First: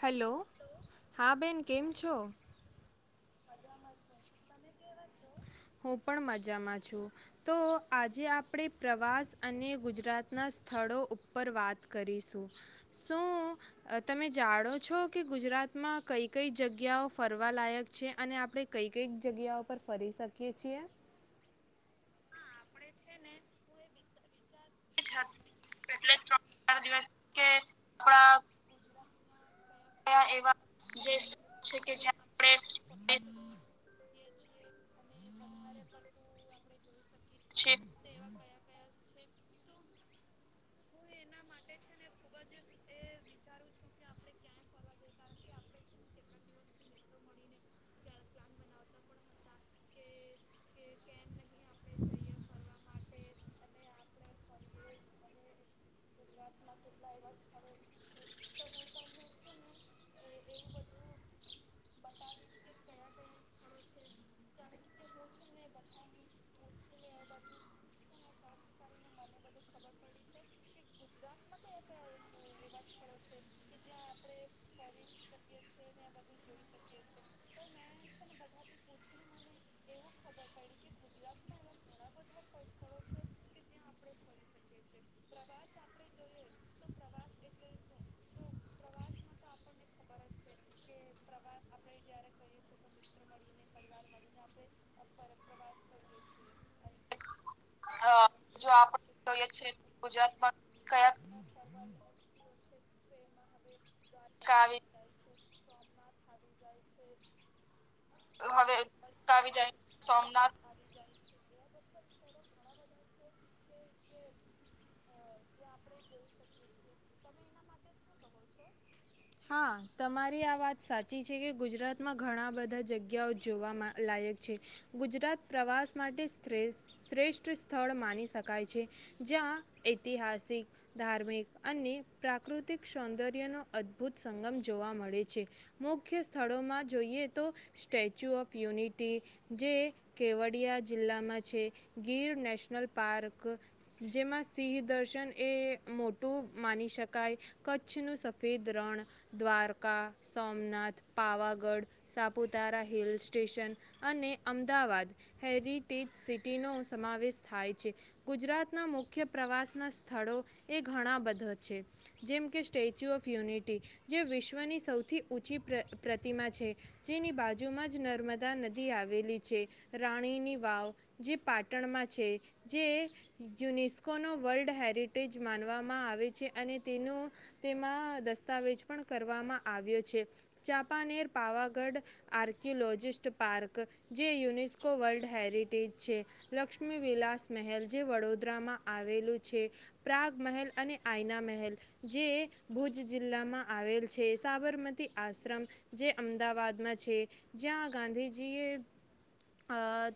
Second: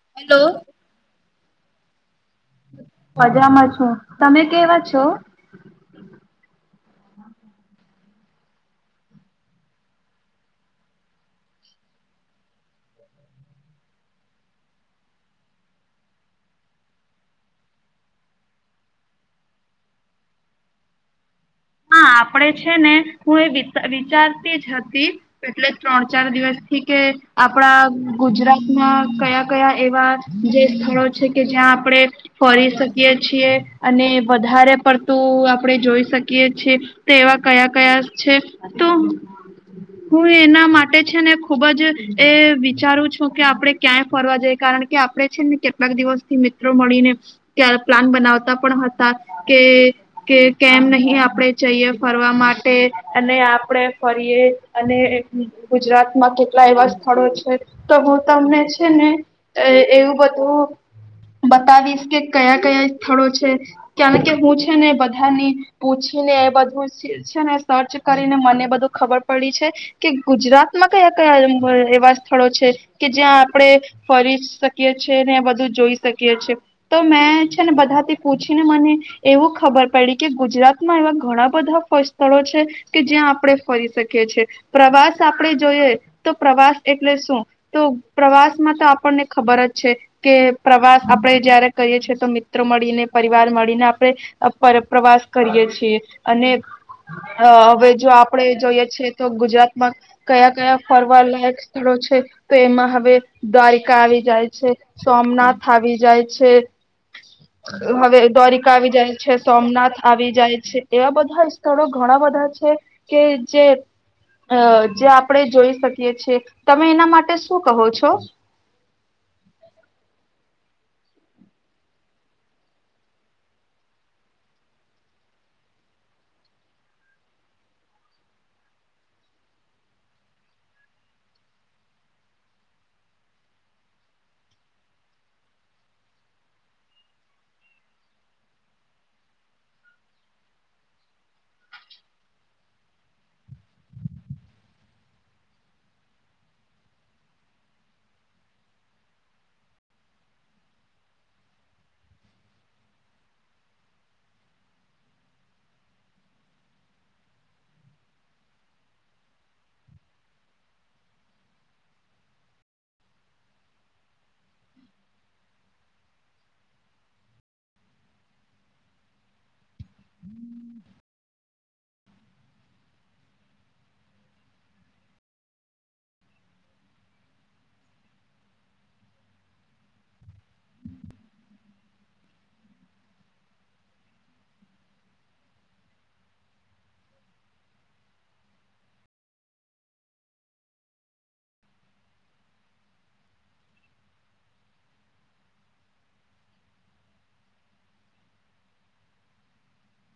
Hello! Hello. હા બેન કેમ છો? મજામાં છું. તમે કેવા છો? હું પણ મજામાં તો આજે આપણે પ્રવાસ અને ગુજરાતના સ્થળો ઉપર વાત કરીશું. શું તમે જાણો છો કે ગુજરાત માં કઈ કઈ જગ્યાઓ ફરવા લાયક છે, અને આપડ કઈ કઈ જગ્યાઓ પર ફરી શકીય છીએ. હા આપડે છે ને હું એ વિચાર હતી એટલે ત્રણ ચાર દિવસથી કે આપણા ગુજરાતમાં કયા કયા એવા જે સ્થળો છે કે જ્યાં આપણે ફરી શકીએ છીએ અને વધારે પડતું આપડે જોઈ શકીએ. શકે છે તેવા કયા કયા છે તો હું એના માટે છે ને ખુબ જ એ વિચારું છું કે આપડે ક્યાંય ફરવા જઈ કારણ કે આપણે છે ને કેટલાક દિવસથી મિત્રો મળીને પ્લાન બનાવતા પણ હતા કે કેમ નહી એ આપડે જઈએ ફરવા માટે અને આપડે ફરીએ અને ગુજરાતમાં કે લા એવા સ્થળો છે તો હું તમને છે ને એવું બધું બતાવીશ કે કયા કયા સ્થળો છે કારણ કે હું છે ને બધાની પૂછીને એ બધું છે ને સર્ચ કરીને મને બધું ખબર પડી છે કે ગુજરાતમાં કયા કયા એવા સ્થળો છે કે જ્યાં આપણે ફરી શકીએ છીએ ને બધું જોઈ શકીએ છે, તો મેં છે ને બધાથી પૂછીને મને એવું ખબર પડી કે ગુજરા [unintelligible] રાતમાં એવા ઘણા બધા સ્થળો છે કે જ્યાં આપણે ફરી શકીએ. છે. પ્રવાસ આપણેે જોઈએ. તો પ્રવાસ એટલે શું? તો પ્રવાસ માં તો આપણને ખબર જ છે કે પ્રવાસ આપણે જયારે કરીએ છીએ તો મિત્ર મળીને, પરિવાર મળીને, આપણે પ્રવાસ અને હવે જો આપણે જોઈએ છીએ, તો ગુજરાતમાં કયા કયા ફરવા લયક સ્થળો છે, તો એ માં હવે ગારી [unintelligible] આવી જાય છે, સોમનાથ આવી જાય છે, હવે દારિકા આવી જાય છે, સોમનાથ આવી જાય છે, એવા બધા વિસ્ત ઘણા બધા છે કે જે અ જે આપણેે જોઈ શકીએ છીએ તમે એના માટે શું કહો છો? હા. તમારી આ વાત સાચી છે, કે ગુજરાતમાં ઘણા બધા જગ્યાઓ જોવા લાયક છે. ગુજરાત પ્રવાસ માટે શ્રેષ્ઠ સ્થળ માની શકાય છે, જ્યાં ઐતિહાસિક, ધાર્મિક અને પ્રાકૃતિક સૌંદર્યનો અ અદભૂત સંગમ જોવા મળે છે. મુખ્ય સ્થળોમાં જોઈએ તો સ્ટેચ્યુ ઓફ યુનિટી જે કેવડીયા જિલ્લામાં છે, ગીર નેશનલ પાર્ક, જેમાં સિંહ દર્શન એ મોટું માની શકાય કચ્છનું સફેદ દરણ દ્વારકા, સોમનાથ, પાવાગઢ, સાપુતારા, હિલ સ્ટેશન અને અમદાવાદ હેરિટેજ સિટીનો સમાવેશ થાય છે. ગુજરાતના મુખ્ય પ્રવાસના સ્થળો એ ઘણા બધા છે, જેમકે સ્ટેચ્યુ ઓફ યુનિટી જે વિશ્વની સૌથી ઊંચી પ્રતિમા છે, જેની બાજુમાં જ નર્મદા નદી આવેલી છે. રાણીની વાવ જે પાટણમાં છે, જે યુનેસ્કોનો વર્લ્ડ હેરિટેજ માનવામાં આવે છે અને તેનું તેમાં દસ્તાવેજ પણ કરવામાં આવ્યો છે. ચાંપાનેર પાવાગઢ આર્કિયોલોજીિસ્ટ પાર્ક જે યુનેસ્કો વર્લ્ડ હેરિટેજ છે. લક્ષ્મી વિલાસ મહેલ જે વડોદરામાં આવેલું છે. પ્રાગ મહેલ અને આઈના મહેલ જે ભુજ જિલ્લામાં આવેલ છે. સાબરમતી આશ્રમ જે અમદાવાદમાં છે. જ્યાં ગાંધીજીએ આ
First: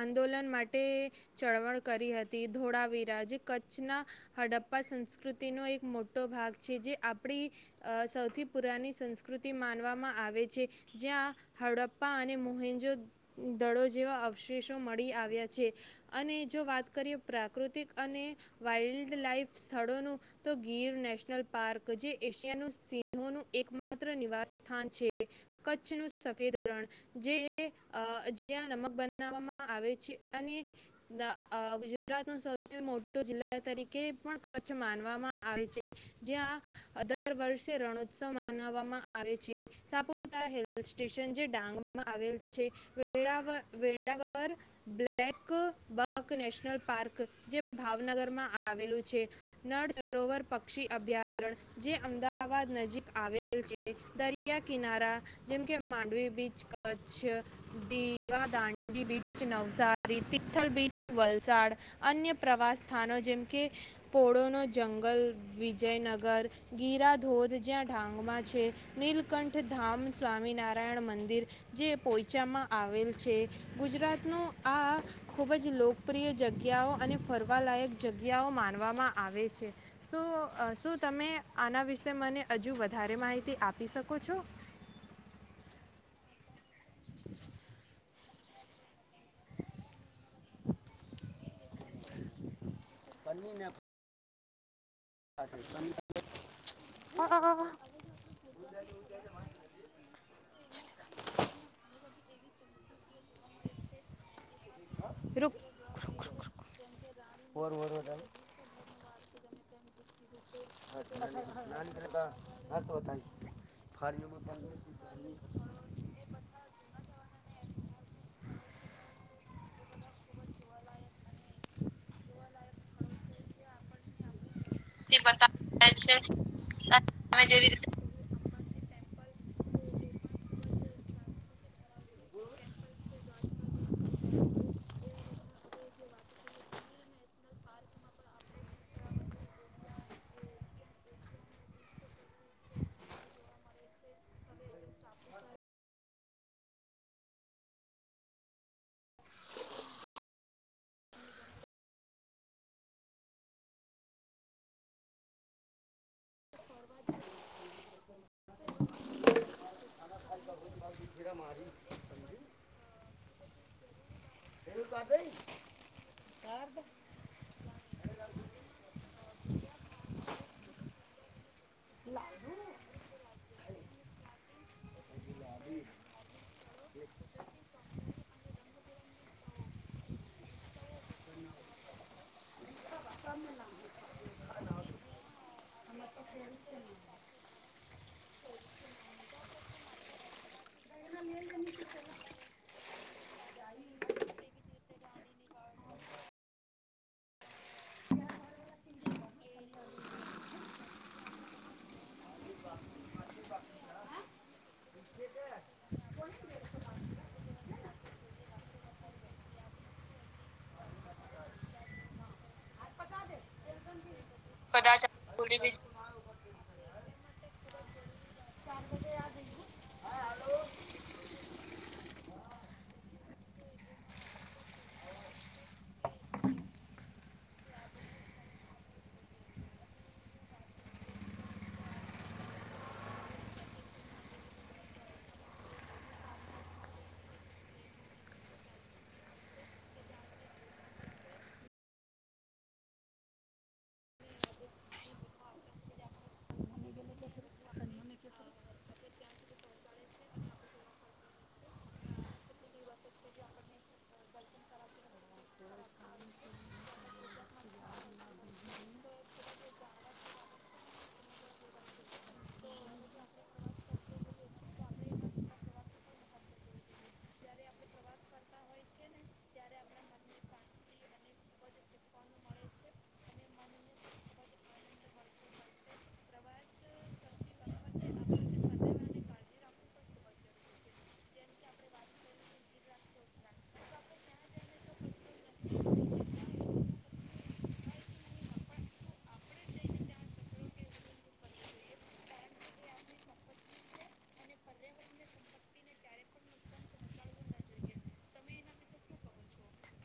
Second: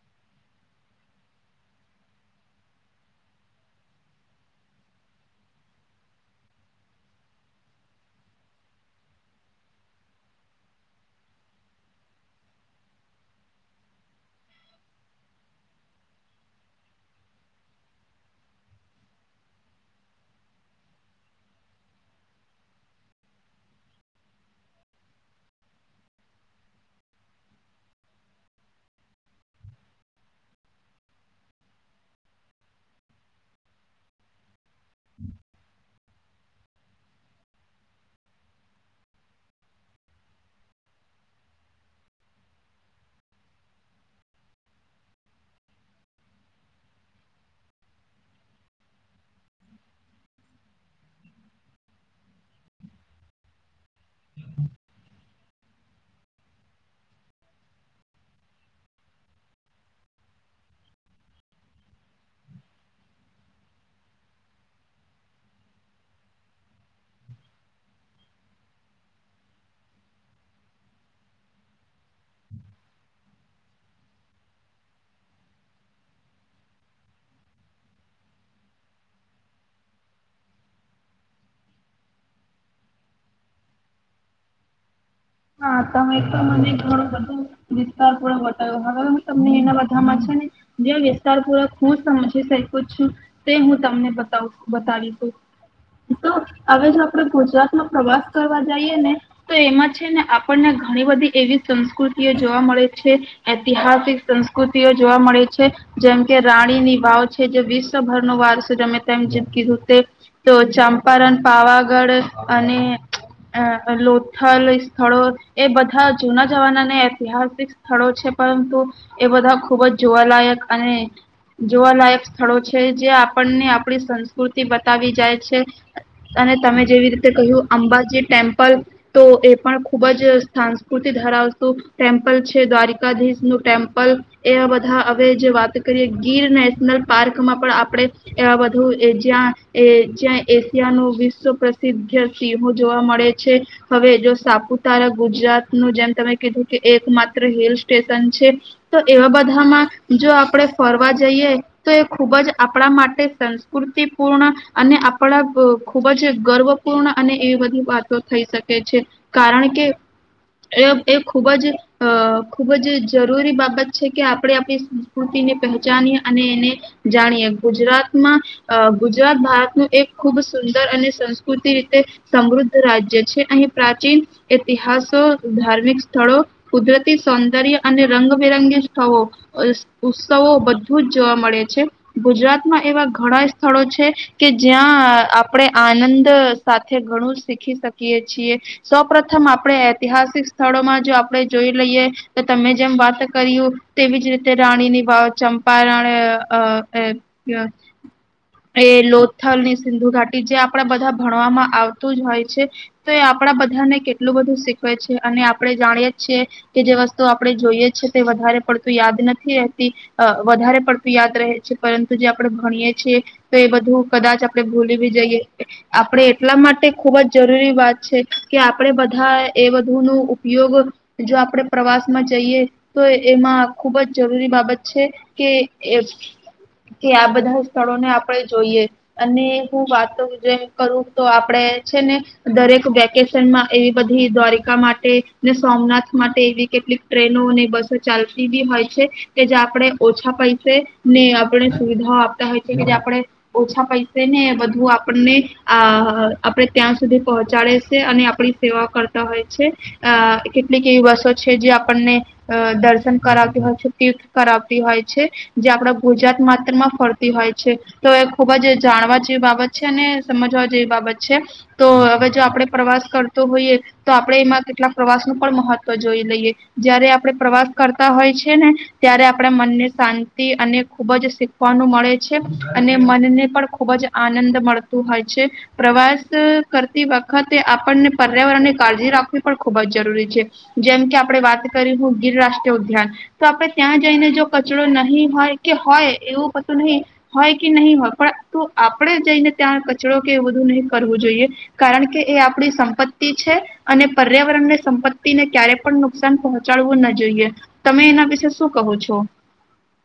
આંદોલન માટે ચળવળ કરી હતી. ધોળાવીરા જે કચ્છના હડપ્પા સંસ્કૃતિનો એક મોટો ભાગ છે જે આપણી સૌથી પુરાની સંસ્કૃતિ માનવામાં આવે છે. જ્યાં હડપ્પા અને મોહેન્જો દળો જેવા અવશેષો મળી આવ્યા છે અને જો વાત કરીએ પ્રાકૃતિક અને વાઈલ્ડ લઇફ સ્થળોનું તો ગીર નેશનલ પાર્ક જે એશિયા ન સિંહોનું એકમાત્ર નિવાસ સ્થાન છે. કચ્છ ન સફેદ રણ જે જ્યાં નમક બનાવવામાં આવે છે. અને ગુજરાત ન સૌથી મોટો જિલ્લા તરીકે પણ કચ્છ માનવામાં આવે છે. જ્યાં દર વર્ષે રણોત્સવ મનાવવામાં આવે છે. સાપુારા હિલ સ્ટેશન જે ડાંગમાં આવેલ છે. વેવ વેળાવર બ્લેક બક નેશનલ પાર્ક જે ભાવનગરમાં આવેલું છે. નળ સરોવર પક્ષી અભ્યારણ્ય જે અમદાવાદ અમદાવાદ નજીક આવેલ છે. દરિયા કિનારા જેમકે માંડવી બીચ કચ્છ, દીવાદાંડી બીચ નવસારી, તિથલ બીચ વલસાડ અન્ય પ્રવાસ સ્થાનો જેમ કે પોળોનો જંગલ, વિજયનગર, ગીરાધોધ જ્યાં ઢાંગમાં છે. નીલકંઠ ધામ સ્વામિનારાયણ મંદિર જે પોયચામાં આવેલ છે. ગુજરાતનું આ ખૂબ જ લોકપ્રિય જગ્યાઓ અને ફરવાલાયક જગ્યાઓ માનવામાં આવે છે. શું શું તમે આના વિશે મને હજુ વધારે માહિતી આપી શકો છો? હા. તમે તો મને ઘણો બધો વિસ્તાર પૂરોક બતા્યો હવે તમને એના બધામાં છે ને જે વિસ્તાર પૂર્વક હું સમજી શકું છું તે હું તમને ત [inaudible] બતાવીશું તો હવે જો આપડે અ, અ, અ, ગુજરાતમાં પ્રવાસ કરવા જઈએ ને તો એમાં છે ને આપણને ઘણી બધી એવી સંસ્કૃતિઓ જોવા મળે છે ઐતિહાસિક સંસ્કૃતિઓ જોવા મળે રૂક છે જેમ કે રાણીની વાવ છે જે વિશ્વભર ન વારસ રમે તેમ જેમકીતે તો ચંપારણ પાવાગઢ અને અ લોથલ સ્થળો એ બધા જૂના જવાના અને ઐતિહાસિક સ્થળો છે પરંતુ એ બધા ખુબ જ જોવાલાયક અને જોવાલાયક સ્થળો છે જે આપણને આપણી સંસ્કૃતિ બતાવી જાય છે અને તમે જેવી રીતે કહ્યું અંબાજી ટેમ્પલ તો એ પણ [inaudible] ત ગુજરાત નું જેમ તમે કીધું કે એક માત્ર હિલ સ્ટેશન છે તો એવા બધામાં જો આપણે ફરવા જઈએ તો એ ખૂબ જ આપણા માટે સંસ્કૃતિપૂર્ણ અને આપણા ખૂબ જ ગર્વપૂર્ણ અને એવી બધી વાતો થઈ શકે છે કારણ કે એ ખૂબ જ અ ખુબ જ જરૂરી બાબત છે કે આપણે આપણી સંસ્કૃતિને પહચાનીએ અને એને જાણીયએ ગુજરાતમાં ગુજરાત ભારતનું એક ખૂબ સુંદર અને સંસ્કૃતિ સમૃદ્ધ રાજ્ય છે અહી પ્રાચીન ઇતિહાસો ધાર્મિક સ્થળો કુદરતી સૌંદર્ય અને રંગબેરંગી સ્થળો ઉત્સવો બધું જ જોવા મળે છે ગુજરાતમાં એવા ઘણા સ્થળો છે કે જ્યાં આપણે આનંદ સાથે ઘણું શીખી શકીએ છીએ સપ આપણે ઐતિહાસિક સ્થળોમાં જો આપણે જોઈ લઈએ તો તમે જેમ વાત કરી્યું તેવીજ રીતે રાણી ની વાવ ચંપારણ એ લોથલ ની સિંધુ ઘાટી જે આપણા બધા ભણવામાં આવતું જ હોય છે તો એ આપણા બધાને કેલા એટલું બધું શીખવે છે અને આપણે જાણીએ છીએ કે જે વસ્તુ આપણે જોઈએ છે તે વધારે પડતું યાદ નથી રહેતી વધારે પડતું યાદ રહે છે પરંતુ જે આપણે ભણીએ છીએ. તો એ બધું કદાચ આપણે ભૂલીવી જઈએ આપણે એટલા માટે ખુબ જ જરૂરી વાત છે કે આપણે બધા એ બધુ ન ઉપયોગ જો આપણે પ્રવાસ માં જઈએ તો એમાં ખુબ જ જરૂરી બાબત છે કે કે આ બધા સ્થળોને આપણે જોઈએ અને હું વાત જે કરું તો આપણેે છે ને દરેક વેકેશનમાં એવી બધી દ્વારિકા માટે ને સોમનાથ માટે એવી કેટલીક ટ્રેનો અને બસો ચાલતી બી હોય છે કે જે આપણે ઓછા પૈસે ને આપણે સુવિધાઓ આપતા હોય છે કે જે આપણે ઓછા પૈસે ને બધું આપણને આ આપણે ત્યાં સુધી પહોંચાડે છે અને આપણી સેવા કરતા હોય છે અ કેટલીક એવી બસો છે જે આપણને દર્શન કરાવતી હોય છે તીર્થ કરાવતી હોય છે જે આપણા ગુજરાત માત્રમાં ફરતી હોય છે તો એ ખુબ જ જાણવા જેવી બાબત છે અને સમજવા જેવી બાબત છે તો હવે જો આપણે પ્રવાસ કર હોઈએ તો આપણે એમાં કેટલાક પ્રવાસ નું પણ મહત્વ જોઈ લઈએ જયારે આપણે પ્રવાસ કરતા હોય છે ને ત્યારે આપણા મનને શાંતિ અને ખુબ જ શીખવાનું મળે છે અને મનને પણ ખુબ જ આનંદ મળતું હોય છે પ્રવાસ કરતી વખતે આપણને પર્યાવરણની કાળજી રાખવી પણ ખૂબ જ જરૂરી છે જેમ કે આપણે વાત કરી હું ગીર રાષ્ટ્રીય ઉદ્યાન તો આપણે ત્યાં જઈને જો કચરો નહીં હોય કે હોય એવું કતું નહીં હોય કે નહીં હોય પણ આપણે જઈને ત્યાં કચરો કે એવું બધું નહીં કરવું જોઈએ કારણ કે એ આપણી સંપ તિ છે અને પર્યાવરણને સંપત્તિને ક્યારે પણ નુકસાન પહોંચાડવું ના જોઈએ તમે એના વિશે શું કહો છો?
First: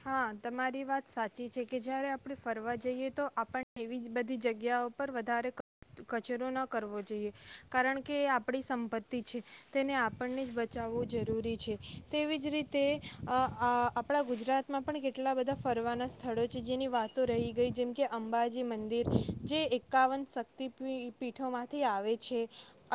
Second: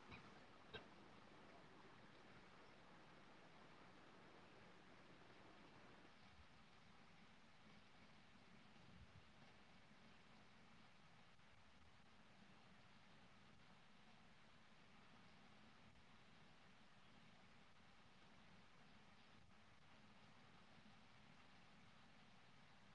હા તમારી વાત સાચી છે કે જ્યારે આપણે ફરવા જઈએ તો આપણે એવી બધી જગ્યાઓ પર વધારે કચરો ન કરવો જોઈએ કારણ કે આપણી સંપત્તિ છે તેને આપણને જ બચાવવો જરૂરી છે તેવી જ રીતે અ આપણા ગુજરાત માં પણ કેટલા બધા ફરવાના સ્થળો છે જેની વાતો રહી ગઈ જેમ કે અંબાજી મંદિર જે એકાવન શક્તિ પી પીઠોમાંથી આવે છે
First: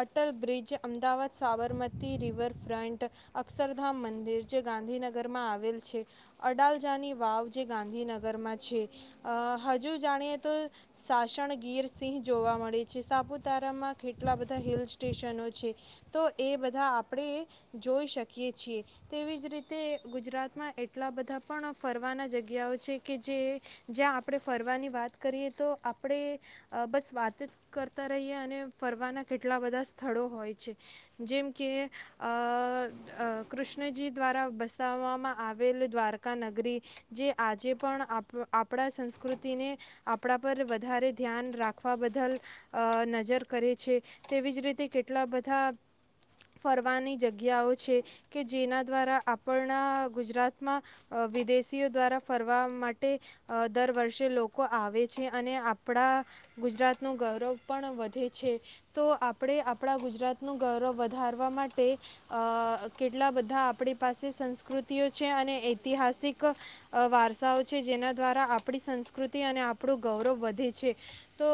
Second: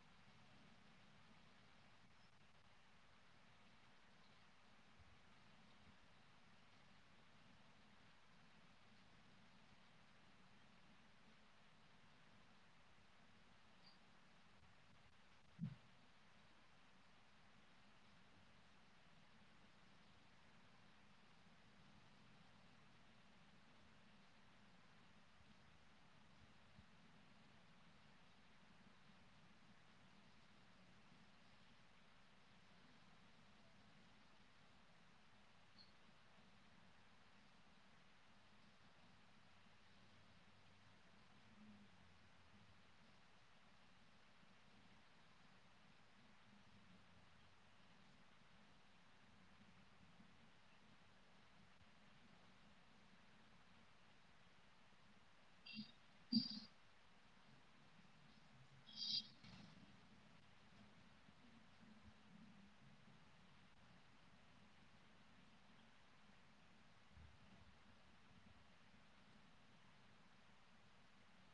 અટલ બ્રિજ, અમદાવાદ સાબરમતી રિવરફ્રન્ટ, અક્ષરધામ મંદિર જે ગાંધીનગરમાં આવેલ છે. અડાલજાની વાવ જે ગાંધીનગરમાં છે, અ હજુ જાણીએ તો સાશણ ગીર સિંહ જોવા મળે છે સાપુતારામાં કેટલા બધા હિલ સ્ટેશનો છે તો એ બધા આપણે જોઈ શકીએ છીએ તેવી જ રીતે ગુજરાતમાં એટ કેટલા બધા પણ ફરવાના જગ્યાઓ છે કે જે જ્યાં આપણે ફરવાની વાત કરીએ તો આપણે બસ વાત જ કરતા રહીએ અને ફરવાના કેટલા બધા સ્થળો હોય છે જેમ કે અ કૃષ્ણજી દ્વારા બસાવવામાં આવ આવેલ દ્વારકા નગરી જે આજે પણ આપ આપણા સંસ્કૃતિને આપણા પર વધારે ધ્યાન રાખવા બદલ અ નજર કરે છે તેવી જ રીતે કેટલા બધા ફરવાની જગ્યાઓ છે કે જેના દ્વારા આપણા ગુજરાત. માં વિદેશીઓ દ્વારા ફરવા માટે દર વર્ષે લોકો આવે છે અને આપણા ગુજરાતનું ગૌરવ પણ વધે છે તો આપણે આપણા ગુજરાતનું ગૌરવ વધારવા માટે અ કેટલા બધા આપણી પાસે સંસ્કૃતિઓ છે અને ઐતિહાસિક વારસાઓ છે જેના દ્વારા આપણી સંસ્કૃતિ અને આપણું ગૌરવ વધે છે તો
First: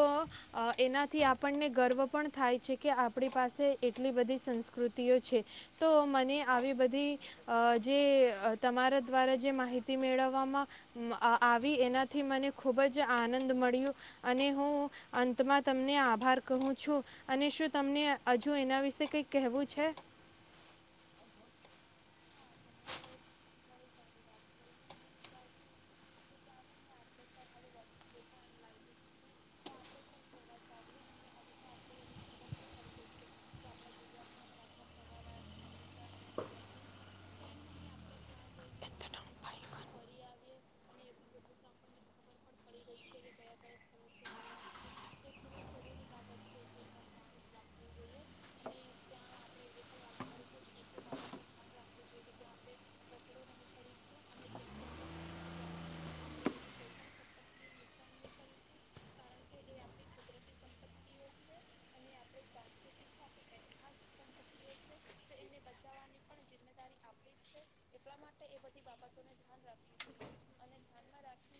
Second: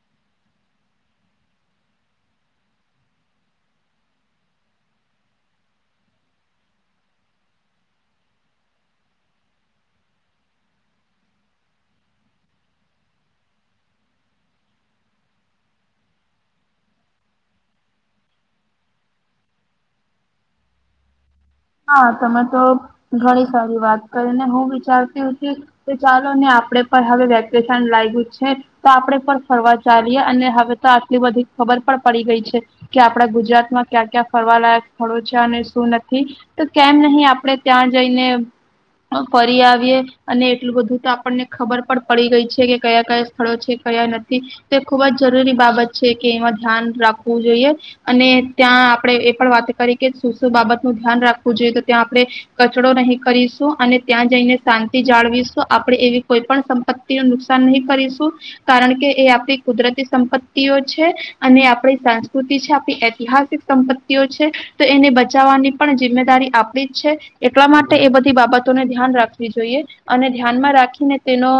એનાથી આપણને ગર્વ પણ થાય છે કે આપણી પાસે એટલી બધી સંસ્કૃતિઓ છે તો મને આવી બધી અ જે તમારા દ્વારા જે માહિતી મેળવવામાં આવી એનાથી મને ખુબ જ આનંદ મળ્યો અને હું અંતમાં તમને આભાર કહું છું અને શું તમને હજુ એના વિશે કઈ કહેવું છે? હા તમે તો ઘણી સારી વાત કરીને હું વિચારતી હુતી કે ચાલો ને આપણેે પણ હવે વેકેશન લાયગુ છે તો આપડે પણ ફરવા ચાલીએ અને હવે તો આટલી બધી ખબર પણ પડી ગઈ છે કે આપડા ગુજરાતમાં ક્યાં ક્યાં ફરવાલાયક સ્થળો છે અને શું નથી. તો કેમ નહીં આપણે ત્યાં જઈને ફરી આવીએ અને એટલું બધું તો આપણને ખબર પણ પડી ગઈ છે કે કયા કયા સ્થળો છે કયા નથી તો એ ખુબ જ જરૂરી બાબત છે કે એમાં ધ્યાન રાખવું જોઈએ અને ત્યાં આપણે એ પણ વાત કરી કે શું શું બાબત નું ધ્યાન રાખ જોઈ તો ત્યાં આપણે કચડો નહીં કરીશું અને ત્યાં જઈને શાંતિ જાળવીશું આપણે એવી કોઈ પણ સંપતિ ન નુકસાન નહીં કરીશું કારણ કે એ આપણી કુદરતી સંપત્તિઓ છે અને આપણી સંસ્કૃતિ છે આપણી ઐતિહાસિક સંપત્તિઓ છે તો એને બચાવવાની પણ જિમે દારી આપણી જ છે એટલા માટે એ બધી બાબત ને ધ્યાન રાખવી જોઈએ અને ધ્યાનમાં રાખી ને તેનો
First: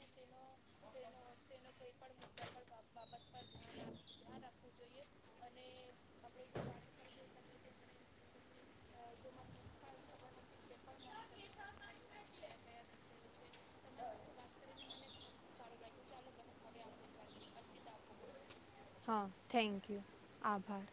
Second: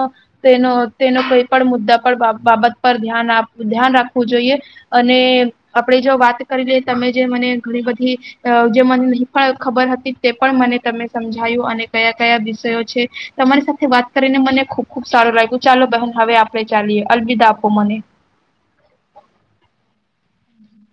તેનો તેનો કોઈ પણ મુદ્દા પર બાબત પર ધ્યાન આપું ધ્યાન રાખવું જોઈએ અને આપણે જો વાત કરી લઈ તમે મને ઘણી બધી અ જે મને પણ ખબર હતી તે પણ મને તમે સમજાયું અને કયા કયા વિષયો છે તમારી સાથે વાત કરીને મને ખુબ ખુબ સારું લાગ્યું ચાલો બહન હવે આપણે ચાલીએ અલવિદા આપો મને. હા થેન્ક યુ આભાર.